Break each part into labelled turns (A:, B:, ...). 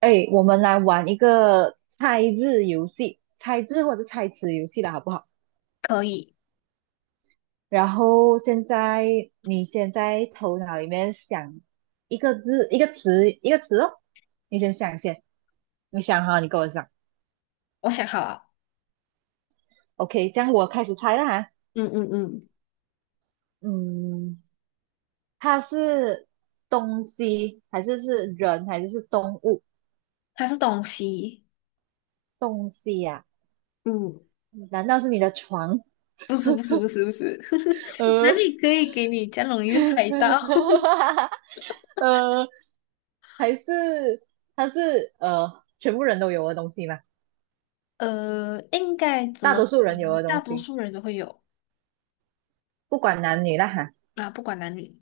A: 哎，我们来玩一个猜字游戏，猜字或者猜词游戏了，好不好？
B: 可以，
A: 然后现在你先在头脑里面想一个字、一个词、一个词哦，你先想先，你想哈，你跟我讲。
B: 我想好了，
A: OK，这样我开始猜了哈。
B: 嗯嗯嗯
A: 嗯，它是东西还是是人还是是动物？
B: 它是东西，
A: 东西呀、
B: 嗯，
A: 难道是你的床？
B: 不是不是不是不是，哪
A: 呃，
B: 里可以给你这样容易就猜到？
A: 呃，还是它是全部人都有的东西嘛，
B: 应该怎
A: 大
B: 么
A: 多数
B: 说
A: 人有
B: 呢？
A: 的
B: 大
A: 东
B: 多
A: 西，
B: 数人都会有
A: 不管男女啦哈。
B: 啊，不管男女。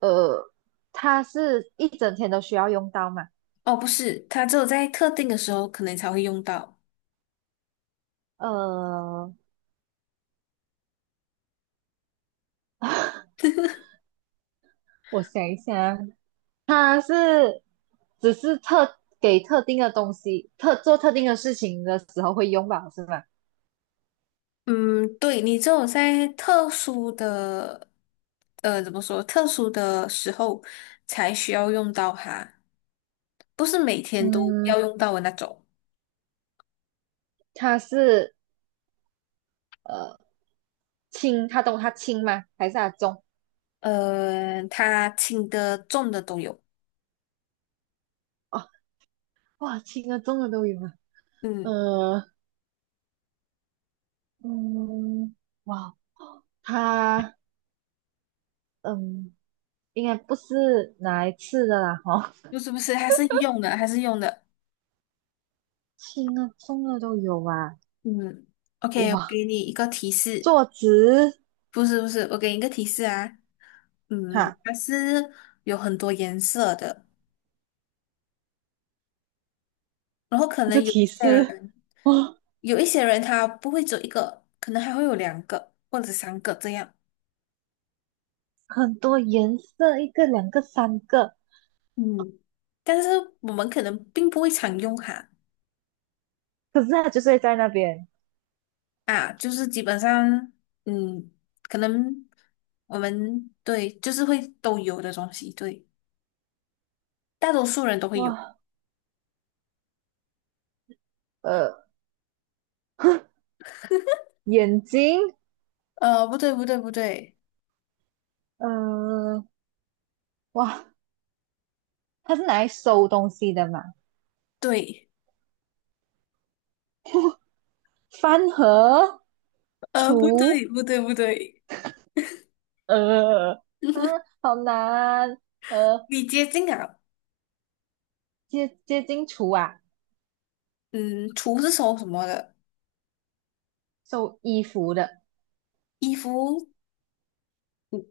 A: 呃，它是一整天都需要用到嘛？
B: 哦，不是，它只有在特定的时候可能才会用到。
A: 呃，我想一下，它是只是特给特定的东西，特做特定的事情的时候会用吧，是吗？
B: 嗯，对，你只有在特殊的，怎么说？特殊的时候才需要用到它，不是每天都
A: 嗯，
B: 要用到的那种。
A: 它是呃轻，它懂它轻吗？还是它重？
B: 它轻的、重的都有。
A: 哦，哇，轻的重的都有啊。
B: 嗯，
A: 呃，嗯，哇，它嗯，应该不是拿来吃的啦，哦，
B: 不是不是，还是用的，还是用的。
A: 轻的重的都有啊，
B: 嗯，OK，我
A: 哇，
B: 给你一个提示，
A: 坐直，
B: 不是不是，我给你一个提示啊。嗯，
A: 哈，
B: 它是有很多颜色的，然后可
A: 这个
B: 能有一
A: 提
B: 些
A: 示，
B: 人，
A: 哇，
B: 有一些人他不会只有一个，可能还会有两个或者三个这样。
A: 很多颜色，一个、两个、三个，
B: 嗯，但是我们可能并不会常用它。
A: 可是它就睡在那边，
B: 啊，就是基本上，嗯，可能我们对，就是会都有的东西，对，大多数人都会有。
A: 哇，呃，眼睛，
B: 不对，不对，不对，
A: 呃，哇，它是拿来收东西的嘛，
B: 对，
A: 饭盒，
B: 不
A: 厨，
B: 对，不对，不对，
A: 呃，啊，好难。呃，
B: 你接近啊，
A: 接接近厨啊，
B: 嗯，厨是收什么的？
A: 收衣服的
B: 衣服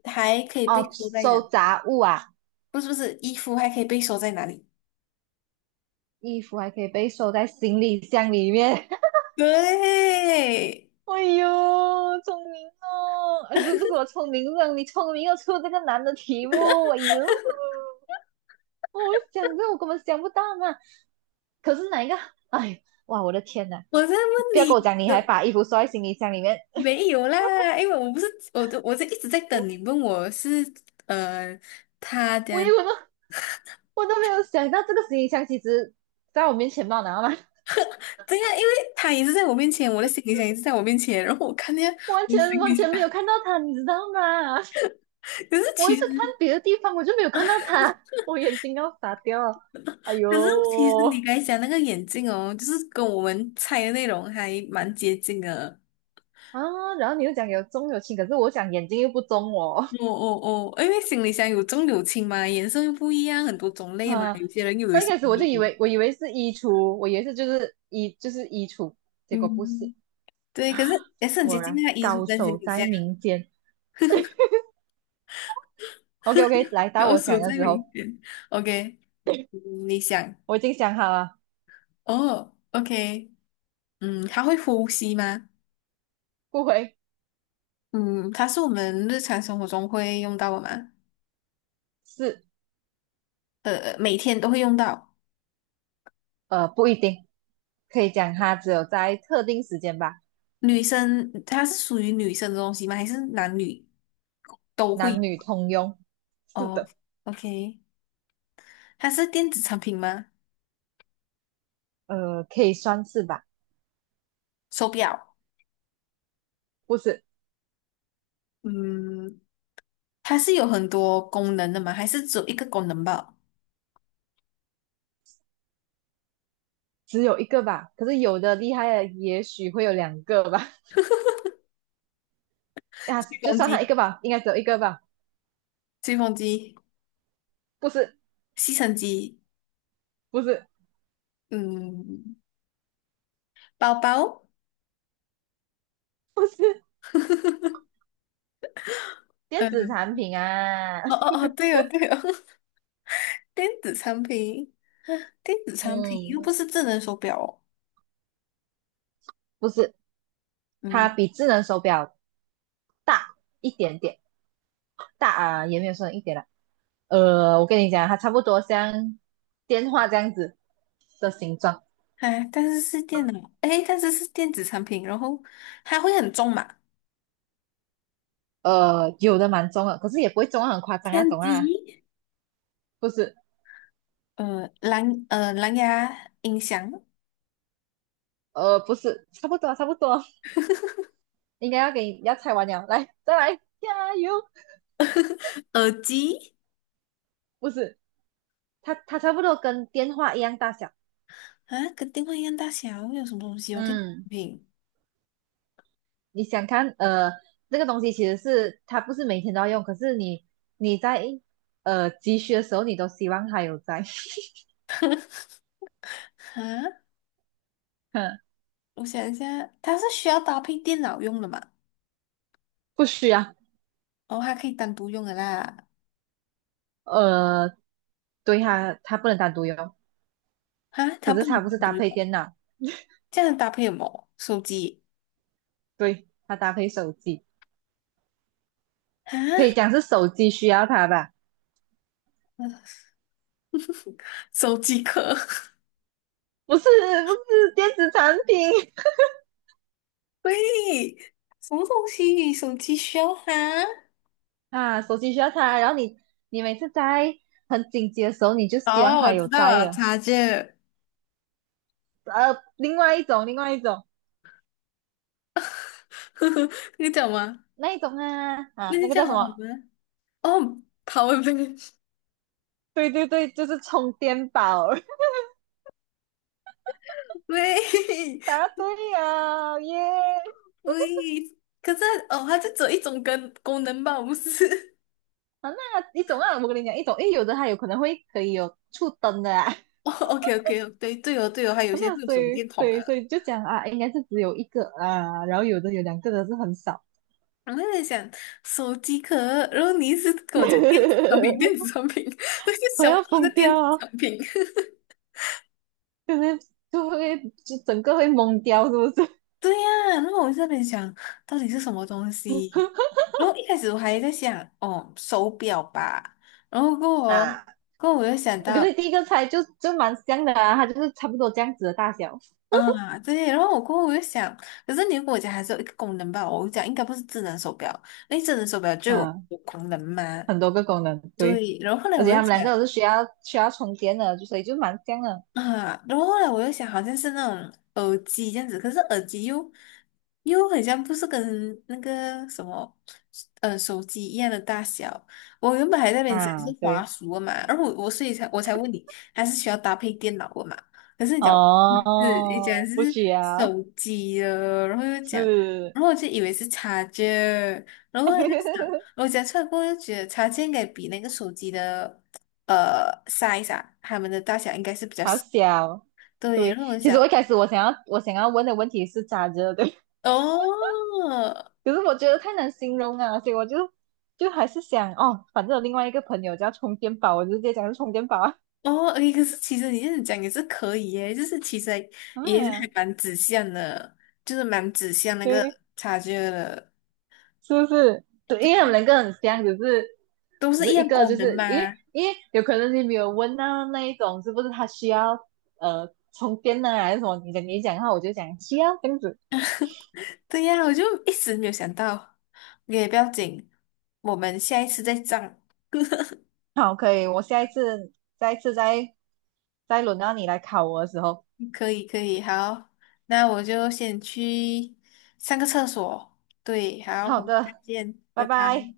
B: 还可以被
A: 哦，
B: 收在哪？
A: 收杂物啊，
B: 不是，不是，衣服还可以被收在哪里？
A: 衣服还可以被收在行李箱里面。
B: 对，
A: 哎呦，聪明哦！哎，不不是我聪明让你聪明又出这个难的题目。哎呦，哦我想这我根本想不到嘛。可是哪一个？哎，哇，我的天呐！
B: 我在问
A: 不要跟我
B: 你，
A: 讲你还
B: 的。
A: 把衣服收在行李箱里面，
B: 没有啦，因为我不是我都我是一直在等你问我是呃他
A: 我以
B: 的
A: 为我都我都没有想到这个行李箱其实在我面前嘛，然后呢？
B: 对呀，因为他也是在我面前，我的行李箱也是在我面前，然后我看见
A: 完
B: 我的行
A: 全
B: 李
A: 完
B: 箱，
A: 全没有看到他，你知道吗？
B: 可是
A: 我一
B: 其实
A: 直看别的地方，我就没有看到他，我眼睛要傻掉了。哎呦
B: 可是你刚才讲那个眼镜哦，就是跟我们猜的内容还蛮接近的。
A: 啊！然后你又讲有重有轻，可是我讲眼睛又不中哦。
B: 哦哦哦，因为行李箱有重有轻嘛，颜色又不一样，很多种 类嘛，
A: 啊，
B: 有些人又有一
A: 刚一
B: 些
A: 开始我就
B: 衣
A: 以
B: 服。
A: 为是衣橱，我以为是就是衣橱，结果不是
B: 嗯，对，可是
A: 啊，
B: 也 是很接
A: 果
B: 近
A: 然
B: 那个衣橱
A: 高
B: 跟行
A: 手
B: 李
A: 在
B: 箱，
A: 民间。OK OK，来到
B: 要
A: 我想
B: 数
A: 的
B: 再
A: 时候，
B: 明显。OK，嗯你想，
A: 我已经想好了，
B: 哦，OK，嗯，它会呼吸吗？
A: 不回
B: 嗯，它是我们日常生活中会用到的吗？
A: 是
B: 每天都会用到。
A: 不一定，可以讲它只有在特定时间吧。
B: 女生，它是属于女生的东西吗？还是男女都
A: 男
B: 会？
A: 女通用。是
B: 哦
A: 的，
B: ，OK，它是电子产品吗？
A: 呃，可以算是吧，
B: 手表，
A: 不是
B: 嗯，它是有很多功能的吗？还是只有一个功能吧？
A: 只有一个吧？可是有的厉害的也许会有两个吧？呀，
B: 吹
A: 就
B: 风
A: 算它一
B: 机，
A: 个吧，应该只有一个吧？
B: 吹风机，
A: 不是，
B: 吸尘机，
A: 不是，
B: 嗯，包包，
A: 不是电
B: 嗯，
A: 子产品啊，
B: 哦哦哦，对哦对哦，电子产品，电子 产品又
A: 嗯，
B: 不是智能手表哦，
A: 不是，它
B: 嗯，
A: 比智能手表大一点点，大啊，也没有说一点啦。呃，我跟你讲，它差不多像电话这样子的形状，
B: 哎，但是是电脑，哎，但是是电子产品，然后它会很重嘛？
A: 呃，有的蛮重的，可是也不会重到很夸张那
B: 相
A: 种啊，
B: 机，
A: 不是。
B: 蓝牙音响，
A: 呃，不是，差不多啊差不多，应该要给你要拆完了，来，再来，加油！
B: 耳机
A: 不是，它差不多跟电话一样大小。
B: 啊，跟电话一样大小，有什么东西哦？电子
A: 嗯，
B: 产品
A: 你想看，呃，这个东西其实是它不是每天都要用，可是你你在急需的时候，你都希望它有在。
B: 啊，
A: 嗯，
B: 我想一下，它是需要搭配电脑用的嘛？
A: 不需要。
B: 哦，它可以单独用的啦，
A: 呃，对它不能单独用，
B: 啊，
A: 可
B: 它
A: 是
B: 不能
A: 它不
B: 单
A: 是搭
B: 独
A: 配
B: 用，
A: 电脑，
B: 这样搭配什么？手机
A: 对，它搭配手机，可以
B: 啊，
A: 讲是手机需要它吧？
B: 手机壳。
A: 不是，不是电子产品。
B: 喂，什么东西？手机需要它？
A: 啊，手机需要插，然后你你每次在很紧急的时候，你就希望
B: 哦，我
A: 它
B: 知
A: 有
B: 道
A: 在
B: 了，
A: 了。
B: 插件。
A: 呃，另外一种，另外一种，
B: 呵呵，那个叫什么？
A: 那一种啊
B: 那
A: 啊，
B: 个
A: 那个
B: 叫
A: 叫什
B: 什
A: 么？
B: 么？哦，Power bank，
A: 对对对，就是充电宝。
B: 喂
A: 答对了，耶！
B: 喂，可是哦，它就只有一种跟功能吧，不是？
A: 啊，那一种啊，我跟你讲，一种，因为有的它有可能会可以有触灯的啊。
B: 哦，OK OK，对对哦对哦，还 有些
A: 那
B: 会有
A: 所
B: 手
A: 以，
B: 电筒啊。
A: 对，所以就讲啊，应该是只有一个啊，然后有的有两个的是很少。
B: 我在想手机壳，然后你一直跟我讲电子产品，电子 产品，我就
A: 我
B: 想不
A: 要
B: 到那
A: 疯
B: 个电子
A: 掉啊！
B: 产品。
A: 就是就会就整个会懵掉，是不是？
B: 对呀，然后我就在那边想，到底是什么东西？然后一开始我还在想，哦，手表吧。然后过后，
A: 啊，
B: 我又想
A: 可是
B: 到，
A: 第一个猜就就蛮像的啊，它就是差不多这样子的大小，
B: 啊，对。然后我过后我又想，可是你如果我家还是有一个功能吧，我讲应该不是智能手表，因为智能手表就有
A: 嗯，
B: 功能吗？
A: 很多个功能，对，
B: 对。然后后来
A: 而且
B: 我又
A: 他们两
B: 想，
A: 个都是需要充电的，就所以就蛮像的
B: 啊，然后后来我又想，好像是那种耳机这样子，可是耳机又很像不是跟那个什么手机一样的大小。我原本还在那边想
A: 啊，
B: 是华
A: 对，
B: 硕的嘛，然后我所以才我才问你，还是需要搭配电脑的嘛？可是你讲不是，你
A: 哦，
B: 讲
A: 不
B: 是
A: 需要，
B: 手机的，然后又讲，
A: 是，
B: 然后我就以为是插件，然后我就想，我讲出来过后就觉得插件应该比那个手机的。Size 啊，它们的大小应该是比较
A: 好
B: 小
A: 小，
B: 对，
A: 对，
B: 让我
A: 其实
B: 想，
A: 我一开始我想要问的问题是咋着，对，
B: 哦
A: 可是我觉得太难形容啊，所以我就就还是想哦，反正有另外一个朋友叫充电宝，我就直接讲是充电宝啊，
B: 哦，诶，可是其实你这样讲也是可以耶，就是其实还也是
A: 啊，
B: 还蛮指向的，就是蛮指向那个
A: 对。
B: 察觉的，
A: 是不是？对，因为他们两个很像，只是
B: 都
A: 只
B: 是一
A: 是一
B: 样
A: 个
B: 功
A: 就
B: 能
A: 是
B: 嘛。
A: 因为有可能你没有问到那一种是不是他需要充电呢、还是什么？你讲的话，我就讲需要这样子。
B: 对呀，我就一时没有想到，也不要紧，我们下一次再涨。
A: 好，可以，我下一次再轮到你来考我的时候，
B: 可以可以，好，那我就先去上个厕所。对，好，
A: 好
B: 我们再
A: 的，
B: 见，
A: 拜
B: 拜拜。
A: 拜。